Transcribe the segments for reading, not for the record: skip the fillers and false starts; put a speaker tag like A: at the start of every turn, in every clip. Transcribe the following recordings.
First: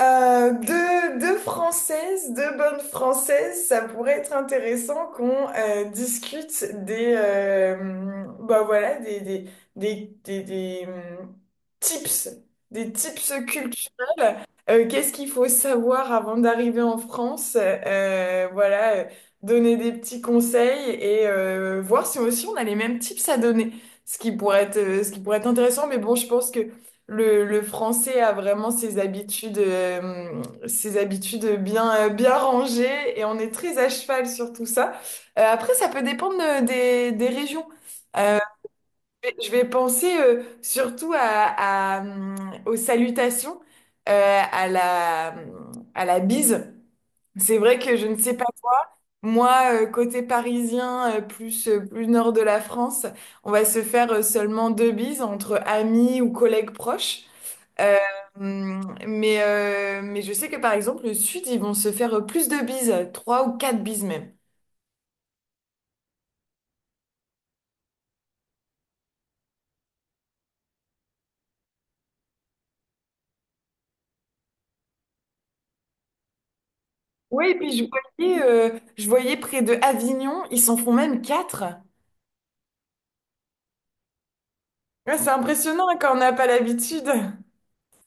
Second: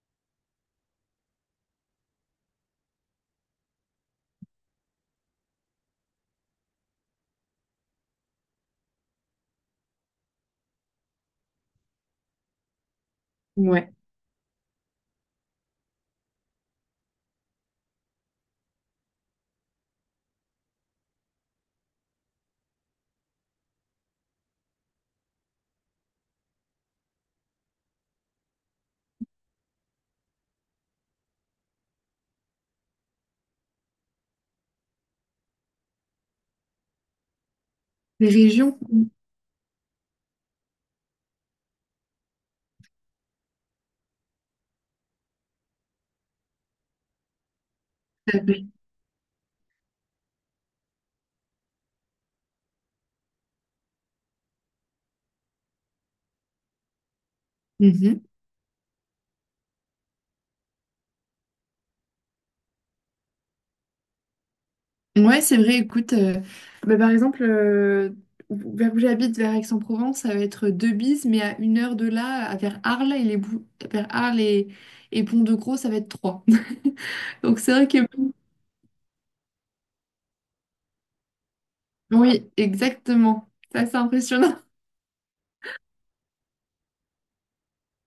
A: Deux Françaises, deux bonnes Françaises, ça pourrait être intéressant qu'on discute des, bah voilà, des, tips, des tips
B: Ouais.
A: culturels. Qu'est-ce qu'il faut savoir avant d'arriver en France? Voilà, donner des petits conseils et voir si aussi on a les mêmes tips à donner. Ce qui pourrait être intéressant, mais bon, je pense que le français a vraiment ses habitudes bien, bien rangées et on est très à cheval sur tout ça. Après, ça peut dépendre des régions.
B: Les
A: Euh,
B: régions qu'on...
A: je vais penser surtout à, hum, aux salutations, euh, à la, à la bise. C'est vrai que je ne sais pas, moi, côté parisien, plus nord de la France, on va se faire seulement deux bises entre amis ou collègues proches. Euh,
B: Mhm.
A: mais je sais que par exemple, le Sud, ils vont se faire plus de bises, trois ou quatre bises même.
B: Ouais, c'est vrai, écoute, bah, par exemple, vers où j'habite, vers Aix-en-Provence, ça va être deux bises, mais à une heure de là, vers Arles et Pont-de-Gros, ça va être trois.
A: Oui, et
B: Donc c'est
A: puis je
B: vrai que oui,
A: voyais, euh, je voyais près de Avignon, ils s'en font même quatre.
B: oui, exactement. Ça, c'est impressionnant.
A: Ouais, c'est impressionnant hein, quand on n'a pas l'habitude.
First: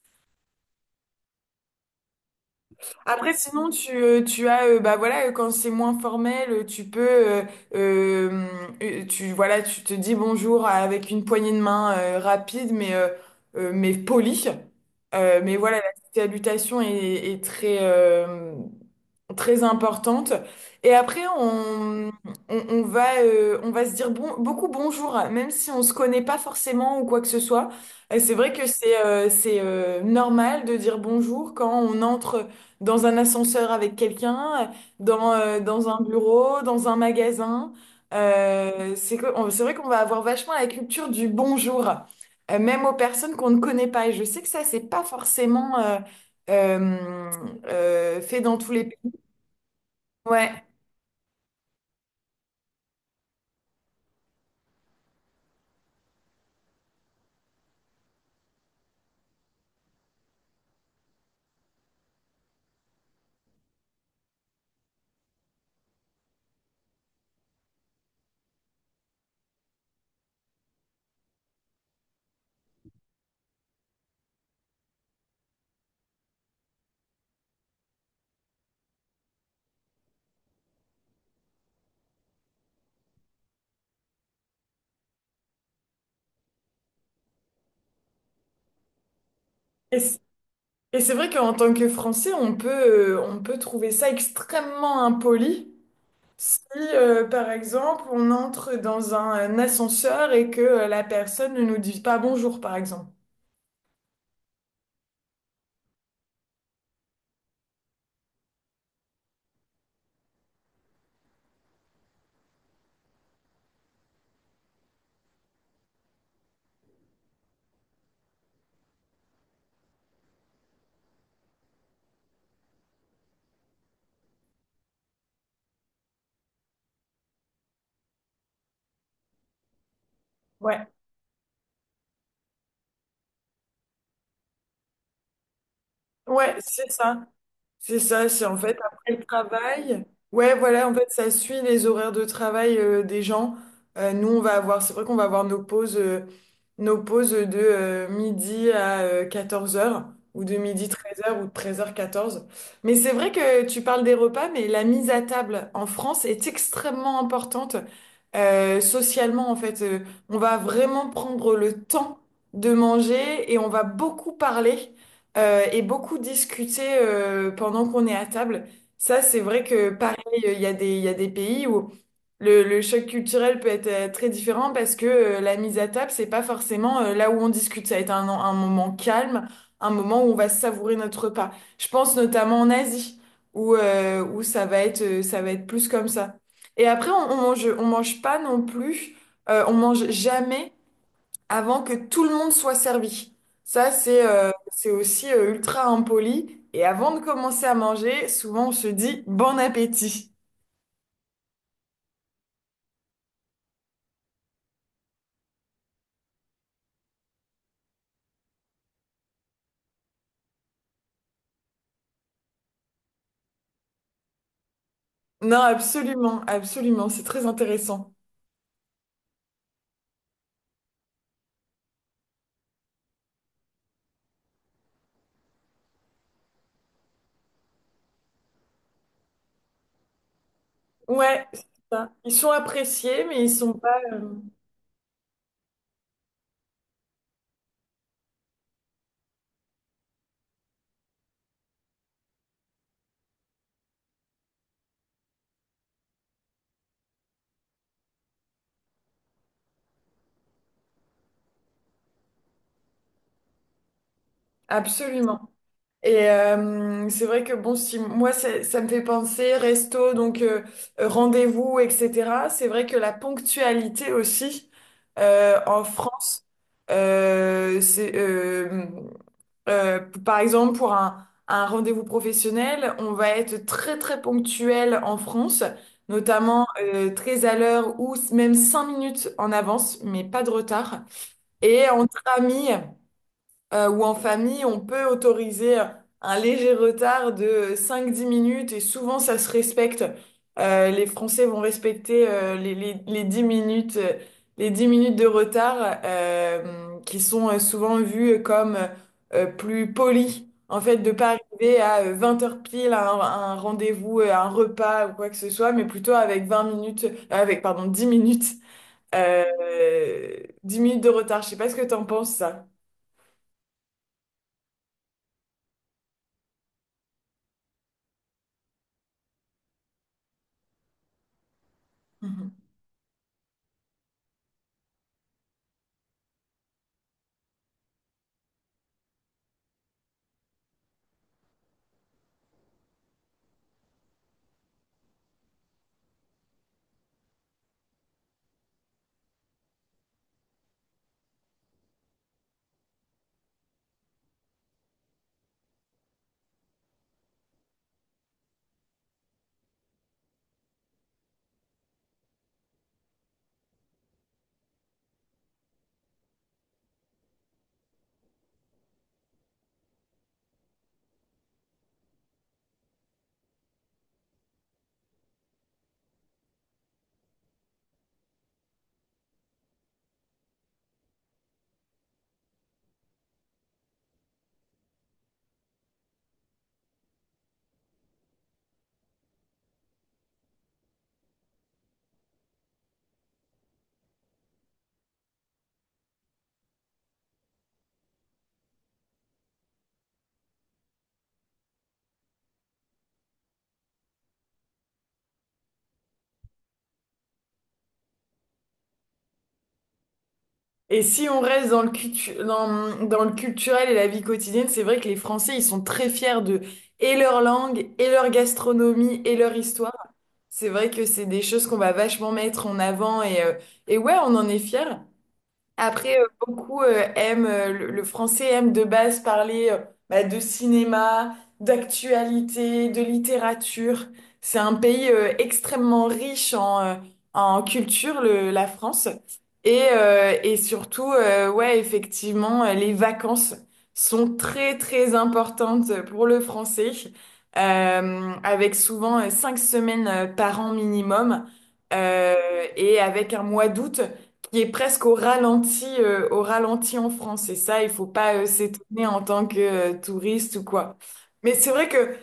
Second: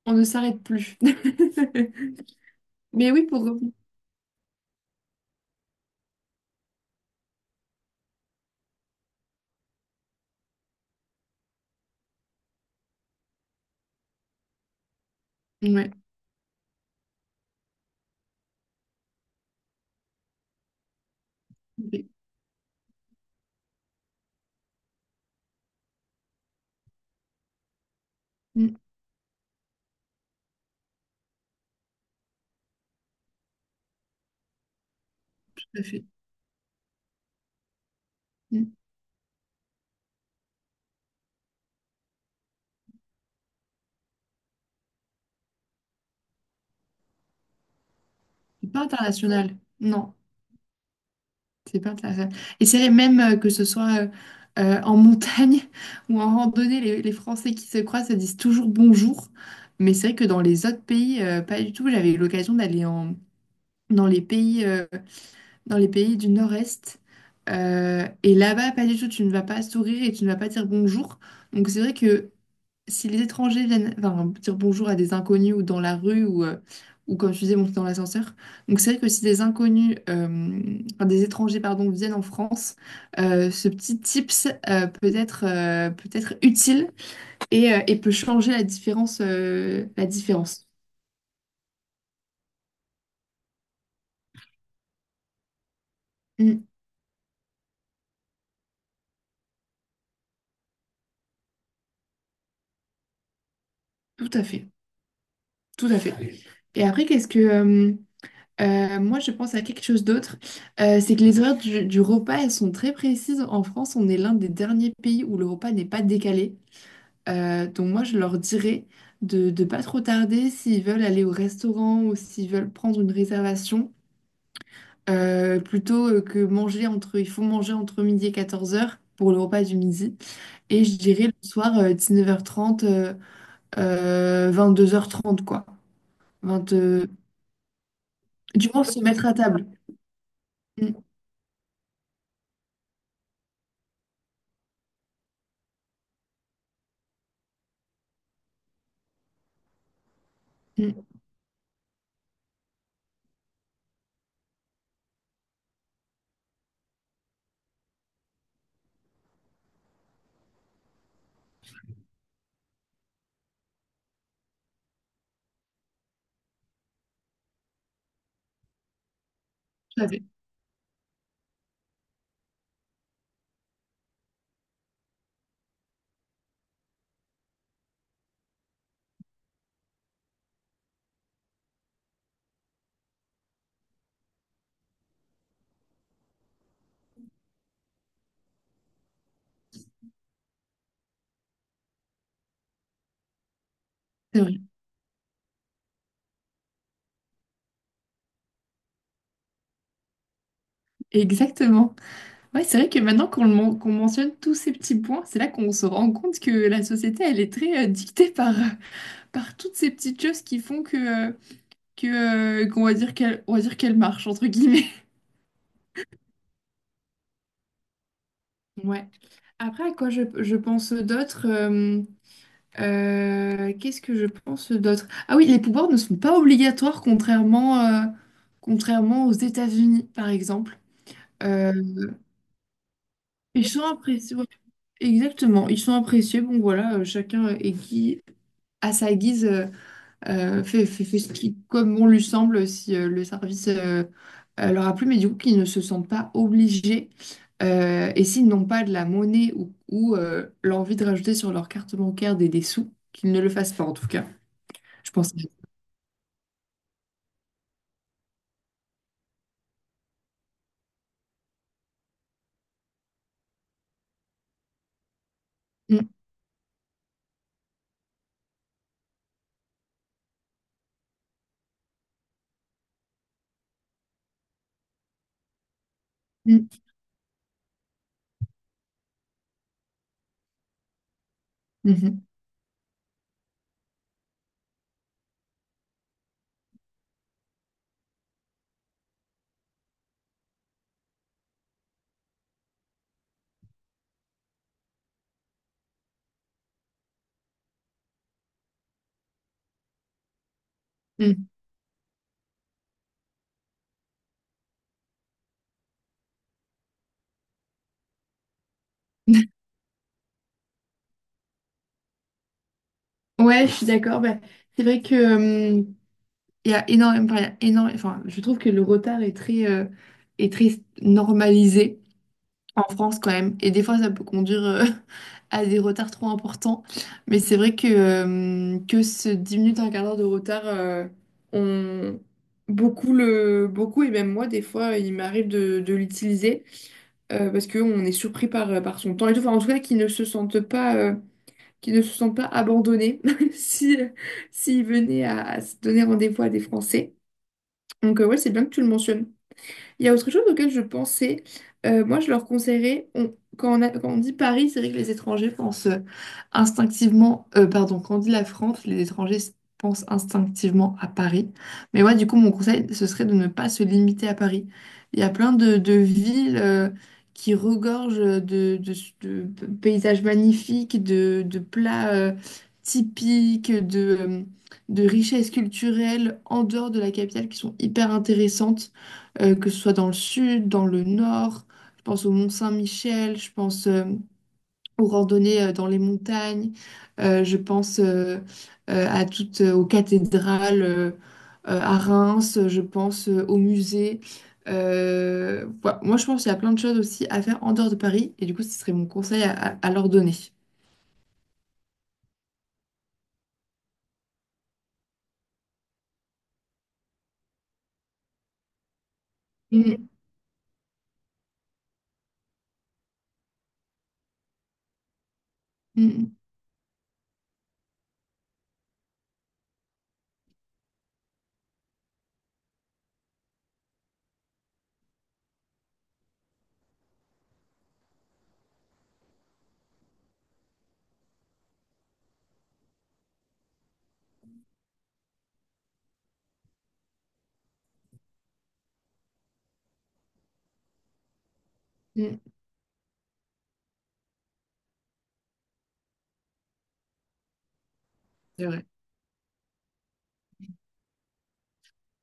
B: On ne s'arrête plus. Mais oui,
A: Après,
B: pour
A: sinon,
B: revenir.
A: tu as, bah voilà, quand c'est moins formel, euh, voilà, tu te dis bonjour avec une poignée de main rapide, mais polie. Mais voilà, la
B: Ouais.
A: salutation est très importante. Et après,
B: Ok.
A: on va se dire bon, beaucoup bonjour, même si on se connaît pas forcément ou quoi que ce soit. Et c'est vrai que
B: Mm,
A: c'est normal de dire bonjour quand on entre dans un ascenseur avec quelqu'un, dans, euh,
B: tout à
A: dans un
B: fait.
A: bureau, dans un magasin.
B: Mm.
A: C'est vrai qu'on va avoir vachement la culture du bonjour, même aux personnes qu'on ne connaît pas. Et je sais que ça, c'est pas forcémenteuh, fait dans tous
B: C'est pas
A: les.
B: international. Non.
A: Ouais.
B: C'est pas intéressant. Et c'est vrai, même que ce soit en montagne ou en randonnée, les Français qui se croisent se disent toujours bonjour. Mais c'est vrai que dans les autres pays, pas du tout. J'avais eu l'occasion d'aller en, dans les pays euh, dans les pays du Nord-Est. Et là-bas, pas du tout, tu ne vas pas sourire et tu ne vas pas dire bonjour. Donc c'est vrai que si les étrangers viennent enfin, dire bonjour à des inconnus ou dans la rue ou comme tu disais, monter dans l'ascenseur, donc c'est vrai que si des inconnus, enfin, des étrangers, pardon, viennent en France, ce petit tips peut être utile et peut changer la différence.
A: Et
B: La
A: c-
B: différence.
A: et c'est vrai qu'en tant que Français, on peut trouver ça extrêmement impoli si,
B: Mm,
A: par exemple, on entre dans un ascenseur et que la personne ne nous dit pas bonjour, par exemple.
B: tout à fait, tout à fait. Et après, qu'est-ce que... moi, je pense à quelque chose d'autre. C'est que les horaires du repas, elles sont très précises. En France, on est l'un des derniers pays où le repas n'est pas décalé. Donc moi, je leur dirais de ne pas trop tarder s'ils veulent aller au restaurant ou s'ils veulent prendre une réservation, plutôt que manger entre... Il faut manger entre midi et 14 heures pour le repas du midi. Et
A: Ouais,
B: je dirais le soir, 19 h 22h30 quoi.
A: ouais,
B: 20.
A: c'est ça. C'est ça, c'est en
B: Du
A: fait
B: moins, se
A: après le
B: mettre à table.
A: travail. Ouais, voilà, en
B: Mm,
A: fait, ça suit les horaires de travail des gens. Nous, c'est vrai qu'on va avoir nos pauses de midi à 14 heures ou de midi
B: mm,
A: 13 heures ou de 13h 14. Mais c'est vrai que tu parles des repas, mais la mise à table en France est extrêmement importante, socialement, en fait. On va vraiment prendre le temps de manger et on va beaucoup parler et beaucoup discuter pendant qu'on est à table. Ça, c'est vrai que
B: tout à
A: pareil,
B: fait.
A: il y a des pays où le choc culturel peut être très différent parce que la mise à table, c'est pas forcément là où on discute. Ça va être un moment calme, un moment où on va savourer notre repas. Je pense notamment en Asie où ça va être plus comme ça. Et après, on mange pas non plus, on mange jamais avant que tout le monde soit servi. Ça, c'est
B: C'est
A: euh,
B: vrai.
A: c'est aussi ultra impoli. Et avant de commencer à manger, souvent on se dit bon appétit.
B: Exactement. Ouais, c'est vrai que maintenant qu'on mentionne tous ces petits points, c'est là qu'on se rend compte que la société, elle est très dictée par, par toutes ces petites choses qui font que, qu'on va dire qu'elle, on va dire qu'elle marche, entre guillemets.
A: Non, absolument, absolument, c'est très intéressant.
B: Ouais. Après, à quoi je pense d'autre qu'est-ce que je pense d'autre? Ah oui, les pouvoirs ne sont pas obligatoires contrairement, contrairement aux États-Unis, par exemple.
A: Ouais, c'est
B: Euh,
A: ça. Ils sont appréciés, mais ils
B: et
A: sont
B: j'ai
A: pas
B: l'impression, exactement, ils sont appréciés. Bon, voilà, chacun est qui, à sa guise, fait ce qui, comme on lui semble, si le service leur a plu, mais du coup, qu'ils ne se sentent pas obligés. Et s'ils n'ont pas de la monnaie ou, l'envie de rajouter sur leur carte bancaire des sous, qu'ils ne le fassent pas, en tout cas. Je pense.
A: absolument. Et c'est vrai que bon, si moi ça me fait penser resto, donc rendez-vous, etc. C'est vrai que la ponctualité aussi en
B: Mm,
A: France. Euh, c'est, euh, Euh, Par exemple, pour un rendez-vous professionnel, on va être très très ponctuel en France, notamment
B: mm,
A: très à l'heure ou même 5 minutes en avance, mais pas de retard. Et entre
B: mhm,
A: amis, ou en famille, on peut autoriser un léger retard de cinq dix minutes et souvent ça se respecte. Les Français vont respecter les 10 minutes, les 10 minutes de retard qui sont souvent vues comme plus polies. En fait, de pas arriver à 20 heures pile à un rendez-vous, à un repas ou quoi que ce soit, mais plutôt avec 20 minutes, avec, pardon, 10 minutes,
B: mm.
A: euh, 10 minutes de retard. Je sais pas ce que t'en penses, ça.
B: Ouais, je suis d'accord. Bah, c'est vrai que. Il y a énormément, enfin, il y a énorme- enfin, je trouve que le retard est très normalisé en France quand même. Et des fois, ça peut conduire à des retards trop importants. Mais c'est vrai que ce 10 minutes, un quart d'heure de retard, on... beaucoup, le... beaucoup, et même moi, des fois, il m'arrive de l'utiliser parce qu'on est surpris par, par son temps et tout. Enfin, en tout cas, qu'ils ne se sentent pas, qu'ils ne se sentent pas abandonnés si, s'ils venaient à se donner rendez-vous à des Français. Donc, ouais, c'est bien que tu le mentionnes. Il y a autre chose auquel je pensais. Moi, je leur conseillerais, quand on a- quand on dit Paris, c'est vrai que les étrangers pensent instinctivement, pardon, quand on dit la France, les étrangers pensent instinctivement à Paris. Mais moi, du coup, mon conseil, ce serait de ne pas se limiter à Paris. Il y a plein de villes qui regorgent de, de paysages magnifiques, de plats typiques, de richesses culturelles en dehors de la capitale qui sont hyper intéressantes que ce soit dans le sud, dans le nord. Je pense au Mont Saint-Michel, je pense aux randonnées dans les montagnes, je pense à toutes, aux cathédrales à Reims, je pense aux musées. Voilà. Moi, je pense qu'il y a plein de choses aussi à faire en dehors de Paris, et du coup, ce serait mon conseil à, à leur donner.
A: Et si on reste dans le culturel et la vie quotidienne, c'est vrai que les Français, ils sont très fiers de et leur langue, et leur gastronomie, et leur histoire.
B: Mm,
A: C'est vrai que c'est des choses qu'on va vachement mettre en avant et ouais, on en est fiers. Après,
B: mm,
A: beaucoup aiment, le français aime de base parler bah, de cinéma, d'actualité, de littérature. C'est un pays extrêmement riche en culture, la France. Et surtout, ouais, effectivement, les vacances sont très, très importantes pour le français, avec souvent 5 semaines par an minimum, euh,
B: mm.
A: et avec un mois d'août qui est presque au ralenti en France. Et ça, il faut pas
B: C'est vrai.
A: s'étonner en tant que touriste ou quoi. Mais c'est vrai que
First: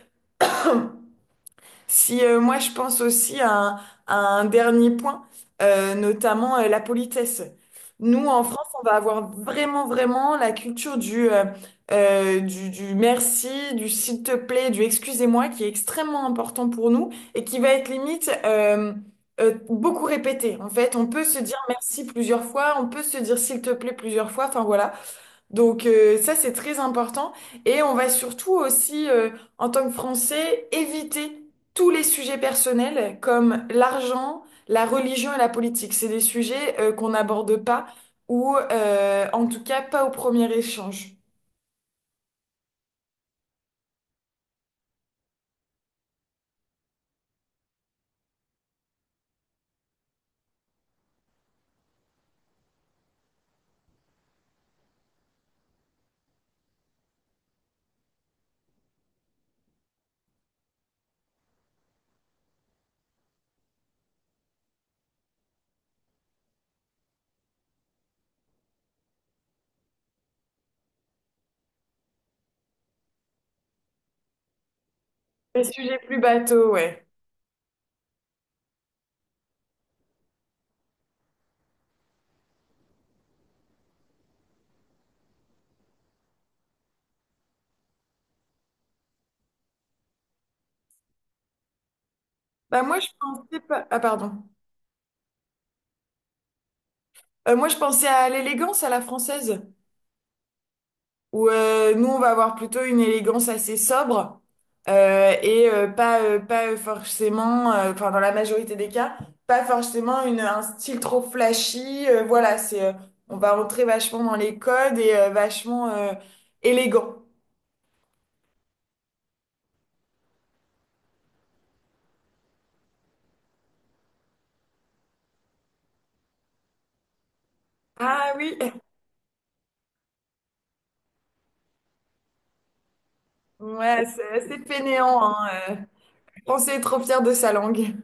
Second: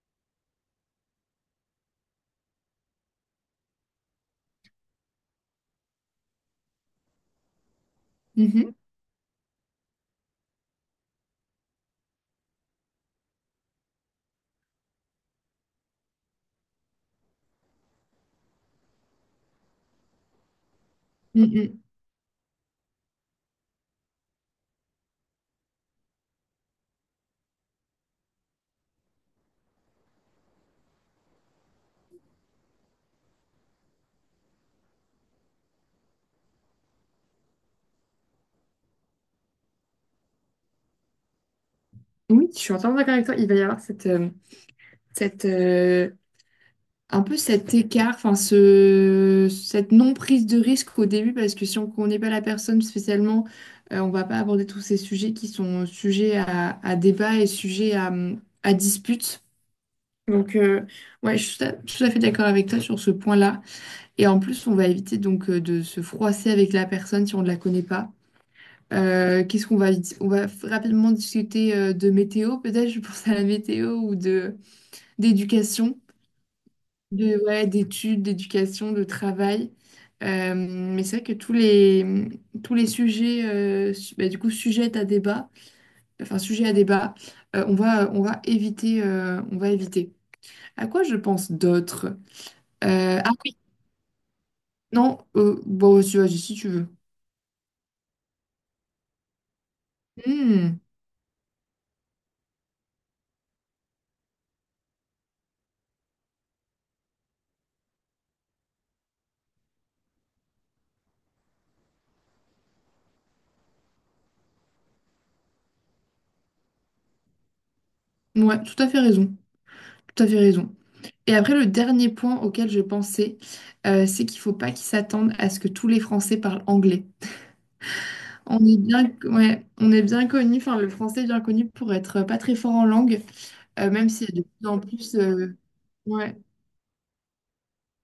A: si moi je pense aussi à un dernier point, notamment la politesse. Nous en France,
B: Mhm,
A: on va avoir vraiment vraiment la culture du merci, du s'il te plaît, du excusez-moi qui est extrêmement important pour nous et qui va être limite beaucoup répété. En fait, on peut se
B: mm,
A: dire
B: mm.
A: merci plusieurs fois, on peut se dire s'il te plaît plusieurs fois. Enfin voilà. Donc ça, c'est très important. Et on va surtout aussi, en tant que Français, éviter tous les sujets personnels comme l'argent, la religion et la politique. C'est des sujets qu'on n'aborde pas ou en tout cas pas au premier échange.
B: Oui, je suis entièrement d'accord avec toi. Il va y avoir cette, cette un peu cet écart, enfin ce, cette non-prise de risque au début, parce que si on ne connaît pas la personne spécialement, on ne va pas aborder tous ces sujets qui sont sujets à débat et sujets à dispute. Donc, ouais, je suis tout à, tout à fait d'accord avec toi sur ce point-là. Et en plus, on va éviter donc de se froisser avec la personne si on ne la connaît pas. Qu'est-ce qu'on va, on va rapidement discuter de météo, peut-être, je pense à la météo ou de
A: Les sujets
B: d'éducation
A: plus bateaux, ouais.
B: de, ouais, d'études, d'éducation, de travail. Mais c'est vrai que tous les sujets, bah, du coup, sujet à débat, enfin, sujet à débat, on va éviter, on va éviter. À quoi je pense d'autres?
A: Bah moi, je
B: Ah oui,
A: pensais pas. Ah, pardon.
B: non, bon, si, vas si tu veux.
A: Moi, je pensais à l'élégance à la française.
B: Hmm,
A: Où nous on va avoir plutôt une élégance assez sobre et pas forcément enfin dans la majorité des cas pas forcément une un style trop flashy voilà, c'est on va rentrer vachement dans les codes et vachement élégant.
B: ouais, tout à fait raison, tout à fait raison. Et après, le dernier point auquel je pensais, c'est qu'il faut pas qu'ils s'attendent à ce que tous les Français parlent anglais.
A: Ah oui,
B: On est bien, ouais, on est bien connu, enfin le français est bien connu pour être pas très fort en langue,
A: ouais,
B: même
A: c'est
B: s'il y a de
A: assez
B: plus en plus,
A: fainéant hein, euh.
B: ouais,
A: On s'est trop fier de sa langue.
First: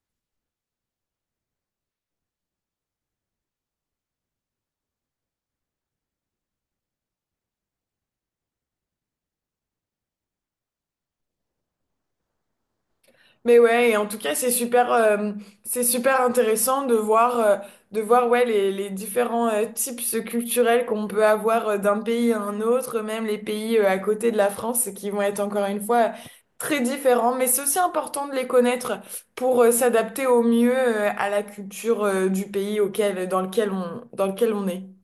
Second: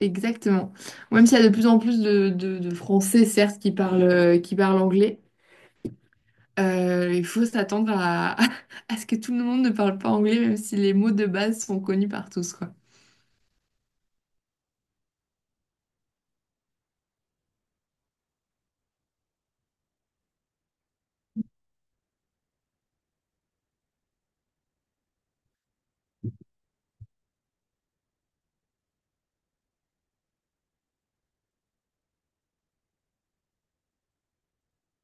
B: exactement. Même s'il y a de plus en plus de, de Français, certes, qui parlent anglais, il faut s'attendre à, à ce que tout le monde ne parle pas anglais, même si les mots de base sont connus par tous, quoi.
A: Mais ouais, et en tout cas, c'est super intéressant de voir, ouais, les différents types culturels qu'on peut avoir d'un pays à un autre, même les pays à côté de la France, et qui vont être encore une fois très différents. Mais c'est aussi important de les connaître pour s'adapter au mieux à la culture du pays auquel, dans lequel on est.